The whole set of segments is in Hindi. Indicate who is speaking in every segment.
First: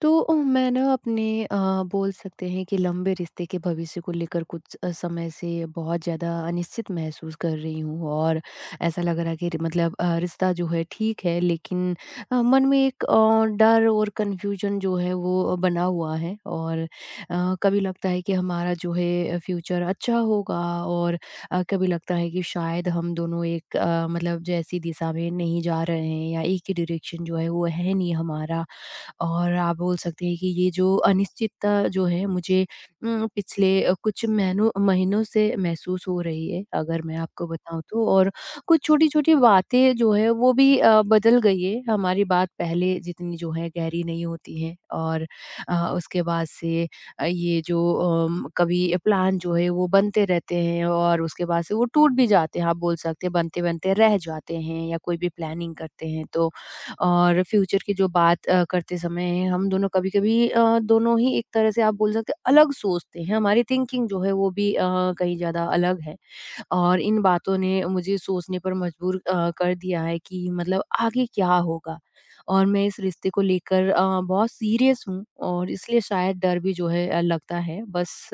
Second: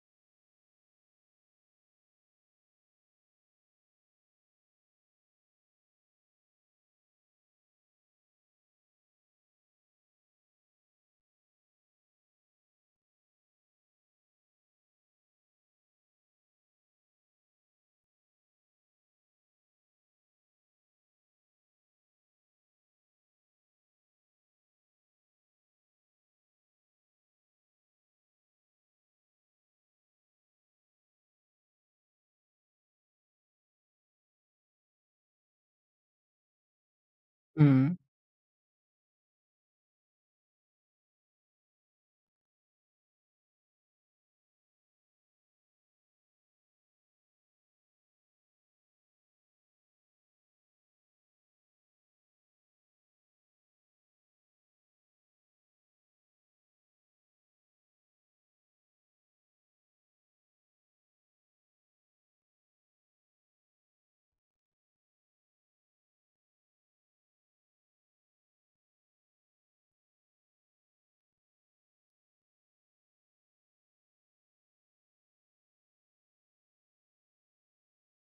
Speaker 1: तो मैं ना अपने बोल सकते हैं कि लंबे रिश्ते के भविष्य को लेकर कुछ समय से बहुत ज़्यादा अनिश्चित महसूस कर रही हूँ, और ऐसा लग रहा है कि मतलब रिश्ता जो है ठीक है, लेकिन मन में एक डर और कन्फ्यूजन जो है वो बना हुआ है। और कभी लगता है कि हमारा जो है फ्यूचर अच्छा होगा, और कभी लगता है कि शायद हम दोनों एक मतलब जैसी दिशा में नहीं जा रहे हैं, या एक ही डायरेक्शन जो है वो है नहीं हमारा। और आप बोल सकते हैं कि ये जो अनिश्चितता जो है मुझे पिछले कुछ महीनों महीनों से महसूस हो रही है, अगर मैं आपको बताऊँ
Speaker 2: हुँ।
Speaker 1: तो। और कुछ छोटी-छोटी बातें जो है वो भी बदल गई है। हमारी बात पहले जितनी जो है गहरी नहीं होती है, और उसके बाद से ये जो कभी प्लान जो है वो बनते रहते हैं, और उसके बाद से वो टूट भी जाते हैं। आप बोल सकते हैं बनते-बनते रह जाते हैं, या कोई भी प्लानिंग करते हैं तो। और फ्यूचर की जो बात करते समय हम दोनों कभी-कभी दोनों ही एक तरह से आप बोल सकते हैं अलग सोचते हैं। हमारी थिंकिंग जो है वो भी कहीं ज़्यादा अलग है, और इन बातों ने मुझे सोचने पर मजबूर कर दिया है कि मतलब आगे क्या होगा? और मैं इस रिश्ते को लेकर बहुत सीरियस हूँ, और इसलिए शायद डर भी जो है लगता है। बस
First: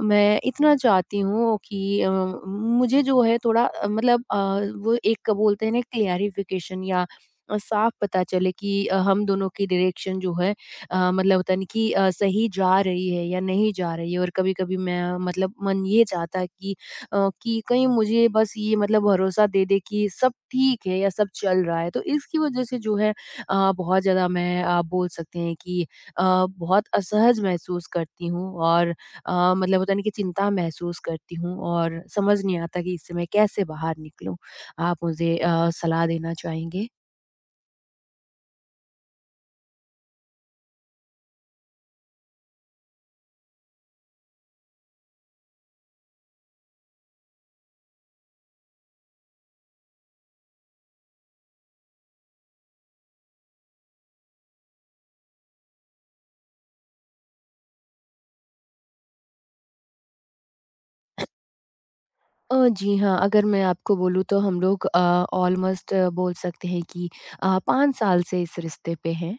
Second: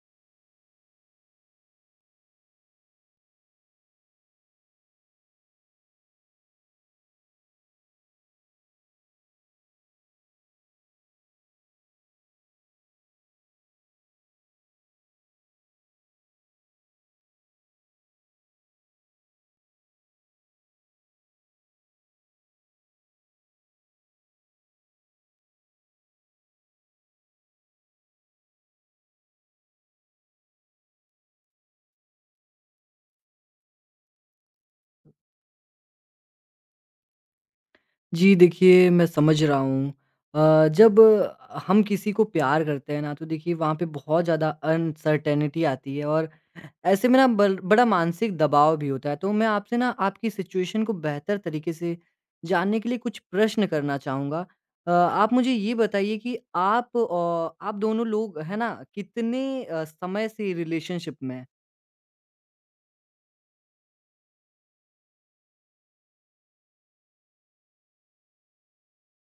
Speaker 1: मैं इतना चाहती हूँ कि मुझे जो है थोड़ा मतलब वो एक बोलते हैं ना क्लियरिफिकेशन, या साफ पता चले कि हम दोनों की डायरेक्शन जो है मतलब होता नहीं कि सही जा रही है या नहीं जा रही है। और कभी कभी मैं मतलब मन ये चाहता है कि कहीं मुझे बस ये मतलब भरोसा दे दे कि सब ठीक है या सब चल रहा है। तो इसकी वजह से जो है बहुत ज़्यादा मैं आप बोल सकते हैं कि अ, बहुत असहज महसूस करती हूँ, और मतलब होता है ना कि चिंता महसूस करती हूँ, और समझ नहीं आता कि इससे मैं कैसे बाहर निकलूँ? आप मुझे सलाह देना चाहेंगे?
Speaker 2: जी, देखिए मैं समझ रहा हूँ। जब हम किसी को प्यार करते हैं ना तो देखिए वहाँ पे बहुत ज़्यादा अनसर्टेनिटी आती है और ऐसे में ना बल बड़ा मानसिक दबाव भी होता है। तो मैं आपसे ना आपकी सिचुएशन को बेहतर तरीके से जानने के लिए कुछ प्रश्न करना चाहूँगा। आप मुझे ये बताइए कि आप दोनों लोग है ना कितने समय से रिलेशनशिप में हैं?
Speaker 1: जी हाँ, अगर मैं आपको बोलूँ तो हम लोग ऑलमोस्ट बोल सकते हैं कि 5 साल से इस रिश्ते पे हैं।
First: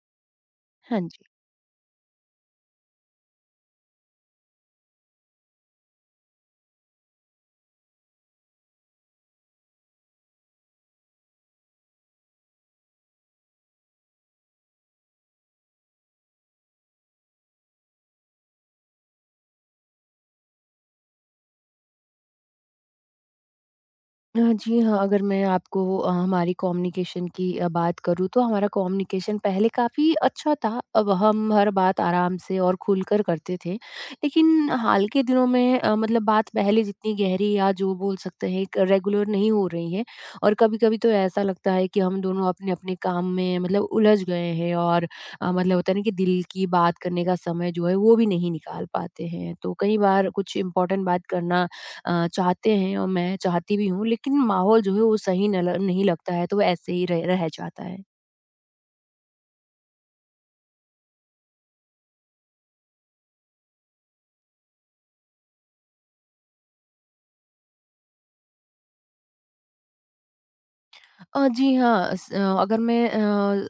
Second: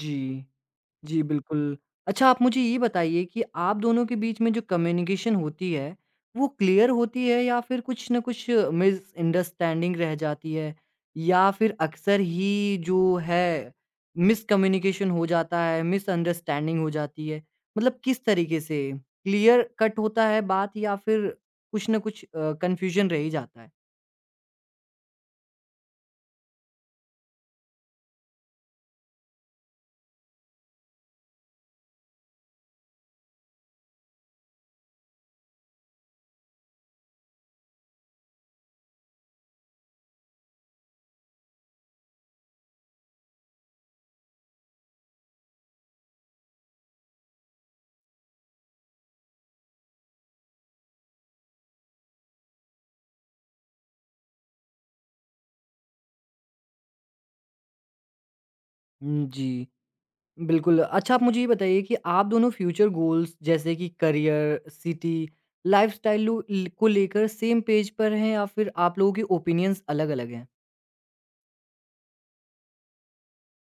Speaker 2: जी।
Speaker 1: हाँ जी।
Speaker 2: जी, बिल्कुल। अच्छा आप मुझे ये बताइए कि आप दोनों के बीच में जो कम्युनिकेशन होती है, वो क्लियर होती है या फिर कुछ न कुछ मिसअंडरस्टैंडिंग रह जाती है? या फिर अक्सर ही जो है मिसकम्युनिकेशन हो जाता है, मिसअंडरस्टैंडिंग हो जाती है? मतलब किस तरीके से क्लियर कट होता है बात या फिर कुछ न कुछ कन्फ्यूजन रह ही जाता है?
Speaker 1: जी हाँ, अगर मैं आपको हमारी कम्युनिकेशन की बात करूँ तो हमारा कम्युनिकेशन पहले काफ़ी अच्छा था। अब हम हर बात आराम से और खुलकर करते थे। लेकिन हाल के दिनों में मतलब बात पहले जितनी गहरी या जो बोल सकते हैं एक रेगुलर नहीं हो रही है, और कभी-कभी तो ऐसा लगता है कि हम दोनों अपने-अपने काम में मतलब उलझ गए हैं, और मतलब होता है ना कि दिल की बात करने का समय जो है वो भी नहीं निकाल पाते हैं। तो कई बार कुछ इम्पोर्टेंट बात करना चाहते हैं, और मैं चाहती भी हूँ, लेकिन माहौल जो है वो सही न ल नहीं लगता है, तो वो ऐसे ही रह रह जाता है।
Speaker 2: हुँ, जी। बिल्कुल। अच्छा आप मुझे ये बताइए कि आप दोनों फ्यूचर गोल्स जैसे कि करियर, सिटी, लाइफ़स्टाइल लू ल को लेकर सेम पेज पर हैं या फिर आप लोगों के ओपिनियंस अलग-अलग हैं?
Speaker 1: जी हाँ, अगर मैं अ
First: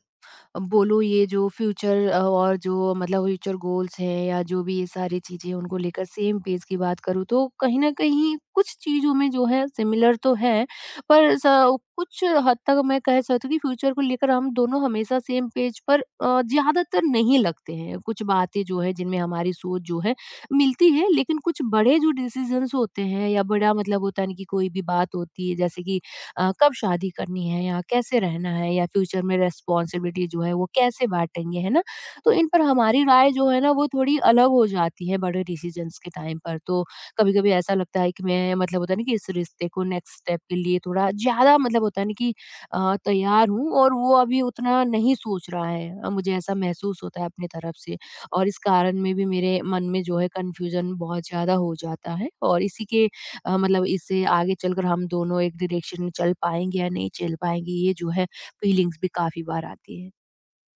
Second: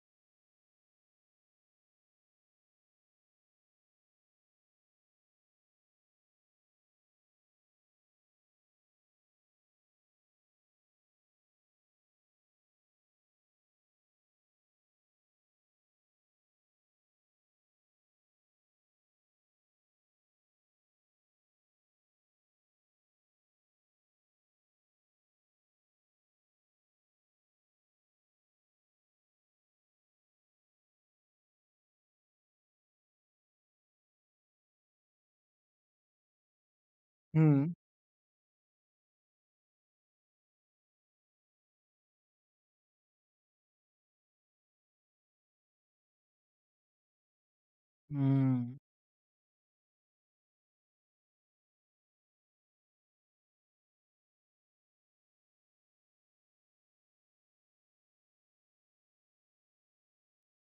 Speaker 1: बोलो ये जो फ्यूचर और जो मतलब फ्यूचर गोल्स हैं या जो भी ये सारी चीज़ें उनको लेकर सेम पेज की बात करूँ, तो कहीं न कहीं कुछ चीज़ों में जो है सिमिलर तो है, पर स कुछ हद तक मैं कह सकती हूँ कि फ्यूचर को लेकर हम दोनों हमेशा सेम पेज पर ज़्यादातर नहीं लगते हैं। कुछ बातें जो है जिनमें हमारी सोच जो है मिलती है, लेकिन कुछ बड़े जो डिसीज़न्स होते हैं या बड़ा मतलब होता है ना कि कोई भी बात होती है, जैसे कि कब शादी करनी है, या कैसे रहना है, या फ्यूचर में रिस्पॉन्सिबिलिटी जो है वो कैसे बांटेंगे, है ना? तो इन पर हमारी राय जो है ना वो थोड़ी अलग हो जाती है बड़े डिसीजंस के टाइम पर। तो कभी-कभी
Speaker 2: हुँ।
Speaker 1: ऐसा लगता है कि मैं मतलब होता है ना कि इस रिश्ते को नेक्स्ट स्टेप के लिए थोड़ा ज़्यादा मतलब होता है ना कि तैयार हूँ, और वो अभी उतना नहीं सोच रहा है। मुझे ऐसा महसूस होता है अपनी तरफ से, और इस
Speaker 2: हुँ।
Speaker 1: कारण में भी मेरे मन में जो है कन्फ्यूज़न बहुत ज़्यादा हो जाता है, और इसी के मतलब इससे आगे चलकर हम दोनों एक डायरेक्शन में चल पाएँगे या नहीं चल पाएँगे, ये जो है फीलिंग्स भी काफ़ी बार आती है।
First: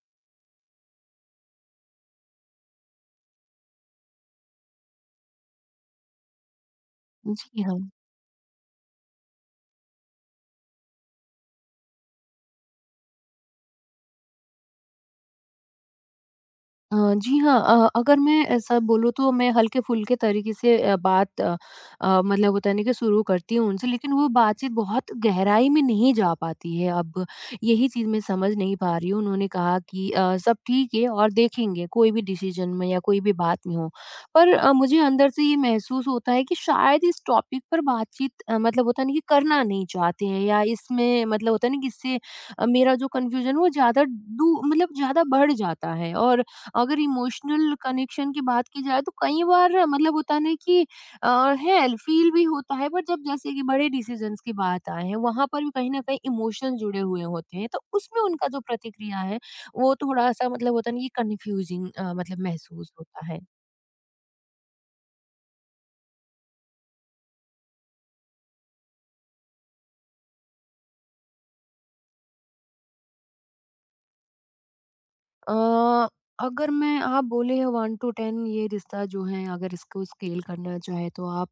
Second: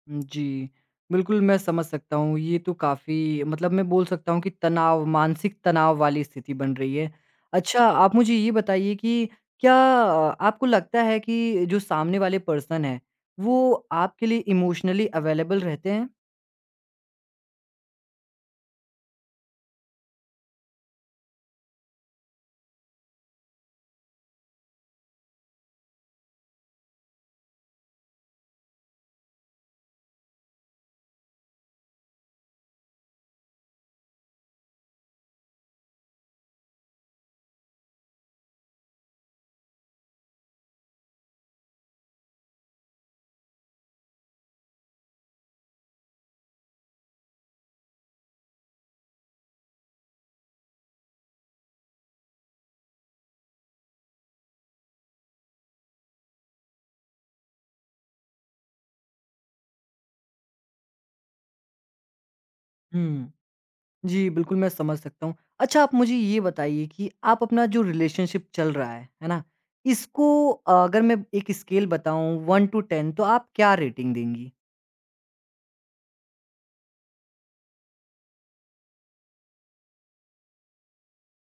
Speaker 2: जी, बिल्कुल मैं समझ सकता हूँ। ये तो काफ़ी मतलब मैं बोल सकता हूँ कि तनाव मानसिक तनाव वाली स्थिति बन रही है।
Speaker 1: जी हाँ।
Speaker 2: अच्छा आप मुझे ये बताइए कि क्या आपको लगता है कि जो सामने वाले पर्सन हैं, वो आपके लिए इमोशनली अवेलेबल रहते हैं?
Speaker 1: जी हाँ, अगर मैं ऐसा बोलूँ तो मैं हल्के-फुल्के तरीके से बात मतलब होता है ना कि शुरू करती हूँ उनसे, लेकिन वो बातचीत बहुत गहराई में नहीं जा पाती है। अब यही चीज़ मैं समझ नहीं पा रही हूँ। उन्होंने कहा कि सब ठीक है, और देखेंगे कोई भी डिसीज़न में या कोई भी बात में हो। पर मुझे अंदर से ये महसूस होता है कि शायद इस टॉपिक पर बातचीत मतलब होता है ना कि करना नहीं चाहते हैं, या इसमें मतलब होता है ना कि इससे मेरा जो कन्फ्यूज़न है वो ज़्यादा डू मतलब ज़्यादा बढ़ जाता है, और अगर इमोशनल कनेक्शन की बात की जाए तो कई बार मतलब होता है ना कि है, फील भी होता है। पर जब जैसे कि बड़े डिसीजंस की बात आए हैं, वहां पर भी कहीं ना कहीं इमोशन जुड़े हुए होते हैं, तो उसमें उनका जो प्रतिक्रिया है वो थोड़ा सा मतलब होता है ना कि कंफ्यूजिंग मतलब महसूस होता
Speaker 2: हुँ।
Speaker 1: है।
Speaker 2: जी, बिल्कुल मैं समझ सकता हूँ। अच्छा आप मुझे ये बताइए कि आप अपना जो रिलेशनशिप चल रहा है ना? इसको अगर मैं एक स्केल बताऊँ 1 टू 10 तो आप क्या रेटिंग देंगी?
Speaker 1: अ, अगर मैं आप बोले 1 टू 10, ये रिश्ता जो है अगर इसको स्केल करना चाहे तो आप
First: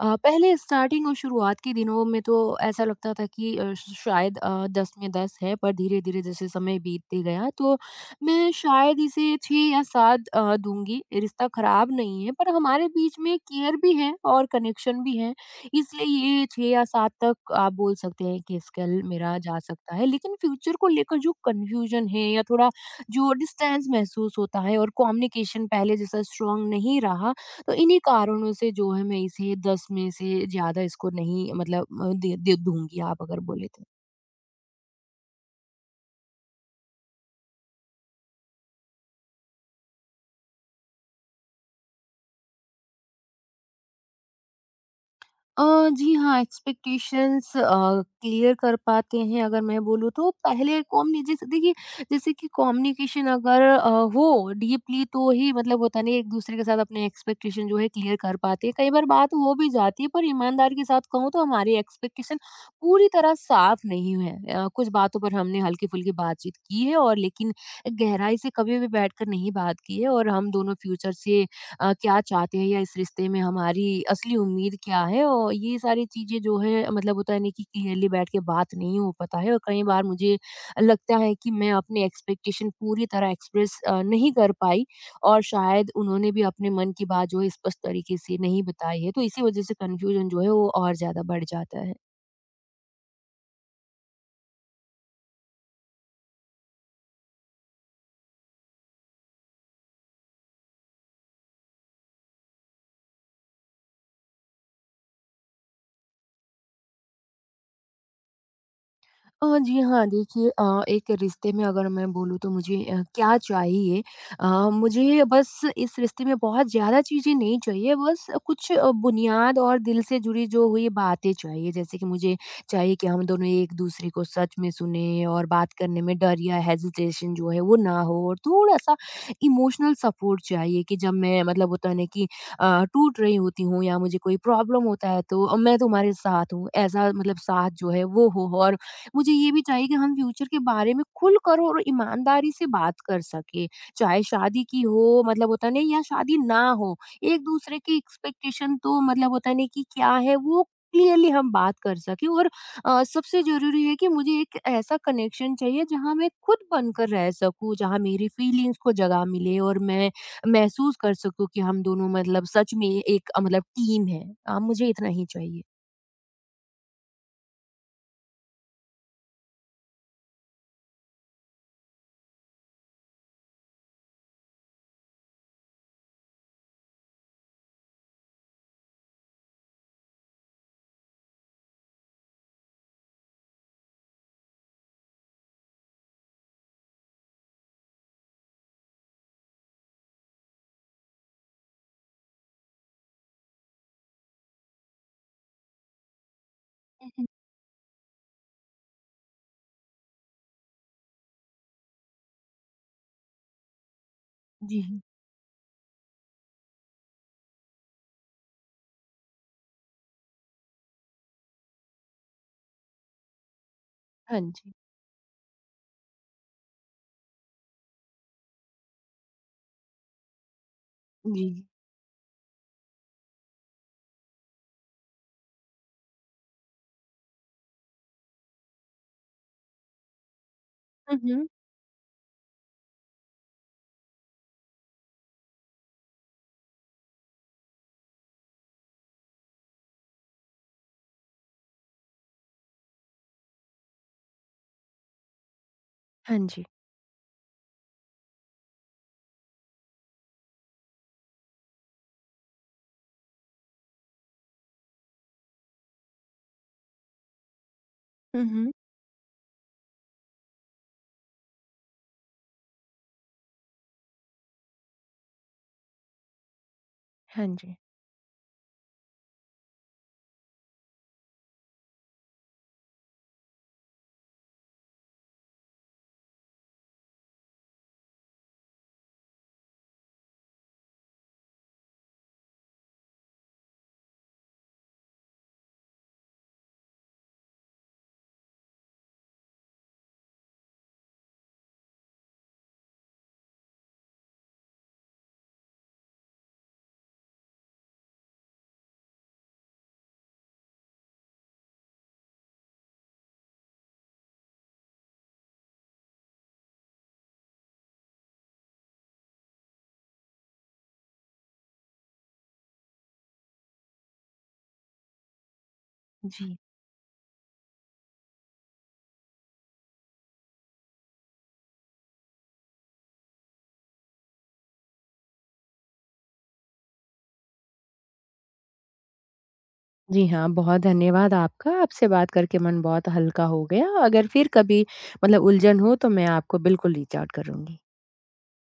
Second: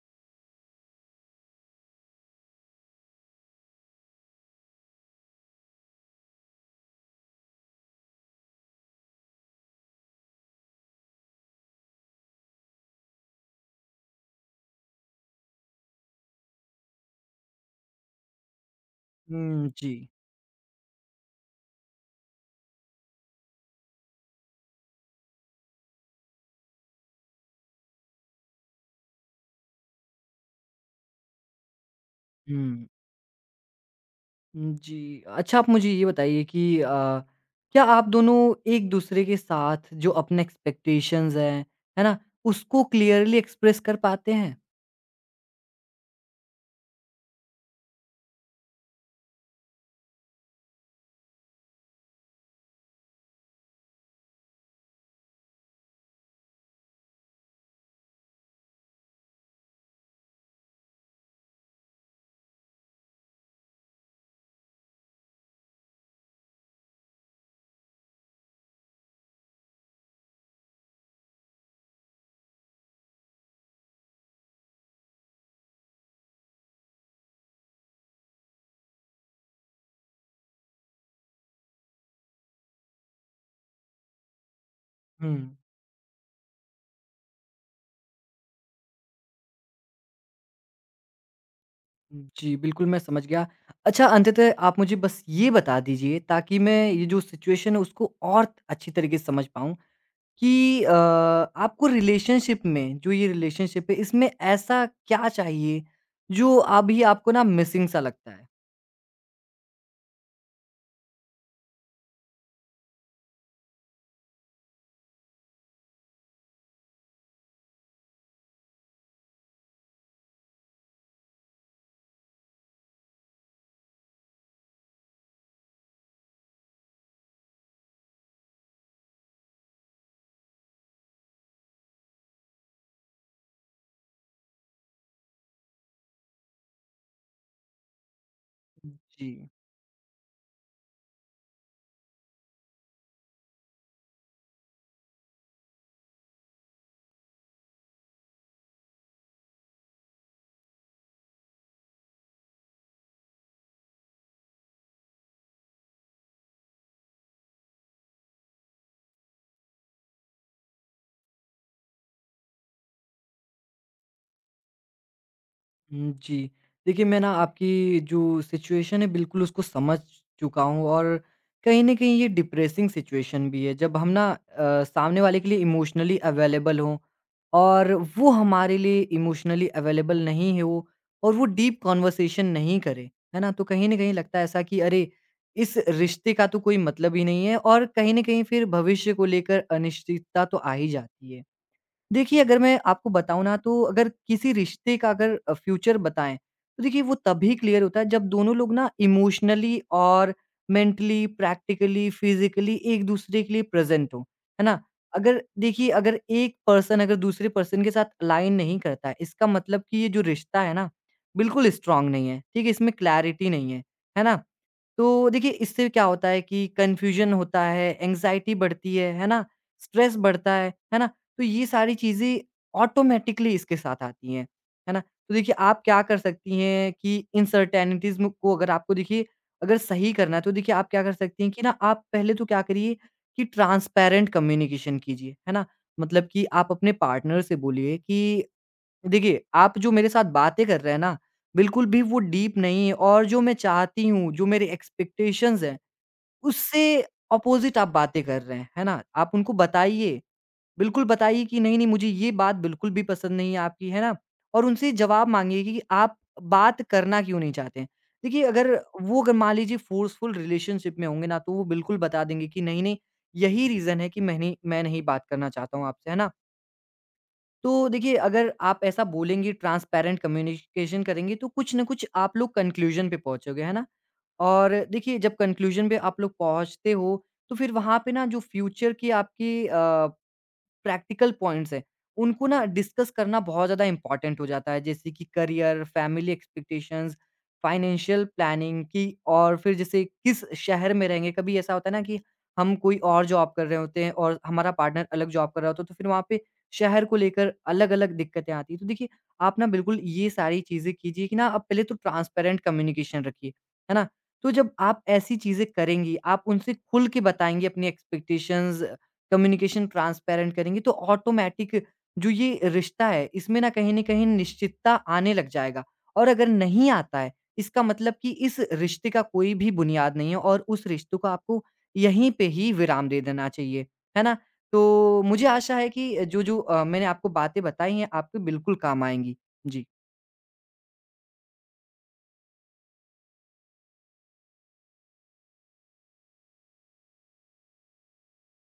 Speaker 1: पहले स्टार्टिंग और शुरुआत के दिनों में तो ऐसा लगता था कि अ, श शायद 10 में 10 है, पर धीरे-धीरे जैसे समय बीतते गया तो मैं शायद इसे 6 या 7 दूँगी। रिश्ता खराब नहीं है, पर हमारे बीच में केयर भी है और कनेक्शन भी है। इसलिए ये 6 या 7 तक आप बोल सकते हैं कि स्केल मेरा जा
Speaker 2: हुँ, जी।
Speaker 1: सकता है। लेकिन फ्यूचर को लेकर जो कन्फ्यूजन है, या थोड़ा जो डिस्टेंस महसूस होता है, और कम्युनिकेशन पहले जैसा स्ट्रांग नहीं रहा, तो इन्हीं कारणों से जो है मैं इसे 10 में से ज़्यादा इसको नहीं मतलब दे
Speaker 2: हुँ,
Speaker 1: दूंगी, आप अगर बोले तो।
Speaker 2: जी। अच्छा आप मुझे ये बताइए कि क्या आप दोनों एक-दूसरे के साथ जो अपने एक्सपेक्टेशंस हैं, है ना? उसको क्लियरली एक्सप्रेस कर पाते हैं?
Speaker 1: अ, जी हाँ, एक्सपेक्टेशंस क्लियर कर पाते हैं, अगर मैं बोलूँ तो पहले कॉम्युनि जैसे देखिए जैसे कि कम्युनिकेशन अगर हो डीपली तो ही मतलब होता नहीं एक दूसरे के साथ अपने एक्सपेक्टेशन जो है क्लियर कर पाते हैं। कई बार बात हो भी जाती है, पर ईमानदारी के साथ कहूँ तो हमारी एक्सपेक्टेशन पूरी तरह साफ नहीं है। कुछ बातों पर हमने हल्की-फुल्की बातचीत की है, और लेकिन गहराई से कभी भी बैठकर नहीं बात की है, और हम दोनों फ्यूचर से क्या चाहते हैं, या इस रिश्ते में हमारी असली उम्मीद क्या है, और ये सारी चीज़ें जो है मतलब होता है नहीं कि क्लियरली बैठ के बात नहीं हो पाता है, और कई बार मुझे लगता है कि मैं अपने एक्सपेक्टेशन पूरी तरह एक्सप्रेस नहीं कर पाई,
Speaker 2: हुँ।
Speaker 1: और शायद उन्होंने भी अपने मन की बात जो है स्पष्ट तरीके से नहीं बताई है, तो इसी वजह से कन्फ्यूजन जो है वो और ज़्यादा बढ़ जाता है।
Speaker 2: जी, बिल्कुल मैं समझ गया। अच्छा अंततः आप मुझे बस ये बता दीजिए ताकि मैं ये जो सिचुएशन है उसको और अच्छी तरीके से समझ पाऊँ कि आपको रिलेशनशिप में जो ये रिलेशनशिप है इसमें ऐसा क्या चाहिए जो अभी आपको ना मिसिंग सा लगता है?
Speaker 1: जी हाँ, देखिए एक रिश्ते में अगर मैं बोलूँ तो मुझे क्या चाहिए? अ, मुझे बस इस रिश्ते में बहुत ज़्यादा चीज़ें नहीं चाहिए, बस कुछ बुनियाद और दिल से जुड़ी जो हुई बातें चाहिए। जैसे कि मुझे चाहिए कि हम दोनों एक-दूसरे को सच में सुनें, और बात करने में डर या हेजिटेशन जो है वो ना हो, और थोड़ा-सा इमोशनल सपोर्ट चाहिए कि जब मैं मतलब होता है ना कि टूट रही होती हूँ या मुझे कोई प्रॉब्लम होता है तो मैं तुम्हारे साथ हूँ, ऐसा मतलब साथ जो है वो हो। और
Speaker 2: जी।
Speaker 1: मुझे ये भी चाहिए कि हम फ्यूचर के बारे में खुलकर और ईमानदारी से बात कर सके, चाहे शादी की हो मतलब होता नहीं या शादी ना हो। एक दूसरे की एक्सपेक्टेशन तो मतलब होता नहीं कि क्या है, वो क्लियरली हम बात कर सके, और सबसे जरूरी है कि मुझे एक ऐसा कनेक्शन चाहिए जहां मैं खुद बनकर रह सकूं, जहां मेरी फीलिंग्स को जगह मिले, और मैं महसूस कर सकूं कि हम दोनों मतलब सच में एक मतलब टीम है। मुझे इतना ही चाहिए।
Speaker 2: हुँ, जी। देखिए, मैं ना आपकी जो सिचुएशन है, बिल्कुल उसको समझ चुका हूँ और कहीं न कहीं ये डिप्रेसिंग सिचुएशन भी है, जब हम ना सामने वाले के लिए इमोशनली अवेलेबल हों और वो हमारे लिए इमोशनली अवेलेबल नहीं हो और वो डीप कन्वर्सेशन नहीं करे, है ना? तो कहीं न कहीं लगता है ऐसा कि अरे! इस रिश्ते का तो कोई मतलब ही नहीं है और कहीं न कहीं फिर भविष्य को लेकर अनिश्चितता तो आ ही जाती है। देखिए, अगर मैं आपको बताऊँ ना तो अगर किसी रिश्ते का अगर फ्यूचर बताएँ, तो देखिए वो
Speaker 1: हम्म,
Speaker 2: तभी क्लियर होता है जब दोनों लोग ना इमोशनली और मेंटली, प्रैक्टिकली, फिज़िकली एक-दूसरे के लिए प्रेज़ेंट हों। है ना?
Speaker 1: जी
Speaker 2: अगर देखिए अगर एक पर्सन अगर दूसरे पर्सन के साथ अलाइन नहीं करता है, इसका मतलब कि ये जो रिश्ता है ना, बिल्कुल स्ट्रॉन्ग नहीं है। ठीक है? इसमें क्लैरिटी नहीं है। है
Speaker 1: हाँ
Speaker 2: ना?
Speaker 1: जी
Speaker 2: तो देखिए इससे क्या होता है कि कन्फ्यूज़न होता है, एंग्ज़ायटी बढ़ती है। है ना? स्ट्रेस बढ़ता है। है ना? तो
Speaker 1: जी
Speaker 2: ये सारी चीज़ें ऑटोमेटिकली इसके साथ आती हैं, है ना? तो देखिए आप क्या कर सकती हैं कि इनसर्टेनिटीज़ म को अगर आपको देखिए अगर सही करना है तो देखिए आप क्या कर सकती
Speaker 1: हम्म
Speaker 2: हैं कि ना आप पहले तो क्या करिए कि ट्रांसपेरेंट कम्युनिकेशन कीजिए, है ना? मतलब कि आप अपने पार्टनर से बोलिए कि देखिए आप जो मेरे साथ बातें कर रहे हैं ना, बिल्कुल भी वो डीप नहीं है और जो मैं चाहती हूँ, जो मेरे एक्सपेक्टेशंस हैं,
Speaker 1: हाँ जी।
Speaker 2: उससे अपोज़िट आप बातें कर रहे हैं, है ना? आप उनको बताइए बिल्कुल बताइए कि नहीं, नहीं मुझे ये बात बिल्कुल भी पसंद नहीं है आपकी, है ना? और उनसे जवाब माँगिए कि आप बात करना क्यों नहीं चाहते हैं? देखिए
Speaker 1: हुँ,
Speaker 2: अगर
Speaker 1: हुँ।
Speaker 2: वो अगर मान लीजिए फ़ोर्सफुल रिलेशनशिप में होंगे ना तो वो बिल्कुल बता देंगे कि नहीं, नहीं यही रीज़न है कि मैं नहीं बात करना चाहता हूँ आपसे, है ना?
Speaker 1: हाँ जी।
Speaker 2: तो देखिए अगर आप ऐसा बोलेंगे ट्रांसपेरेंट कम्युनिकेशन करेंगे तो कुछ न कुछ आप लोग कंक्लूज़न पे पहुँचोगे, है ना? और देखिए जब कंक्लूज़न पे आप लोग पहुँचते हो, तो फिर वहाँ पे ना जो फ्यूचर की आपकी प्रैक्टिकल पॉइंट्स हैं, उनको ना डिस्कस करना बहुत ज़्यादा इम्पॉर्टेंट हो जाता है। जैसे कि career, family expectations, financial planning की और फिर जैसे किस शहर में रहेंगे, कभी ऐसा होता है ना कि हम कोई और जॉब कर रहे होते हैं और हमारा पार्टनर अलग जॉब कर रहा होता है, तो फिर वहाँ पे शहर को लेकर अलग-अलग दिक्कतें आती हैं। तो देखिए, आप ना बिल्कुल ये सारी चीज़ें कीजिए कि ना आप पहले तो ट्रांसपेरेंट कम्युनिकेशन रखिए, है ना? तो जब आप ऐसी चीज़ें करेंगी, आप उनसे खुल के बताएँगी अपनी एक्सपेक्टेशंस कम्युनिकेशन ट्रांसपेरेंट करेंगे तो ऑटोमेटिक जो ये रिश्ता है इसमें ना कहीं न कहीं निश्चितता आने लग जाएगा। और अगर
Speaker 1: जी।
Speaker 2: नहीं आता है इसका मतलब कि इस रिश्ते का कोई भी बुनियाद नहीं है और उस रिश्तों को आपको यहीं पे ही विराम दे देना चाहिए। है ना? तो मुझे आशा है कि जो-जो मैंने आपको बातें बताई हैं आपके बिल्कुल काम आएँगी। जी।
Speaker 1: जी हाँ, बहुत धन्यवाद आपका। आपसे बात करके मन बहुत हल्का हो गया। अगर फिर कभी मतलब उलझन हो तो मैं आपको बिल्कुल रीच आउट करूँगी।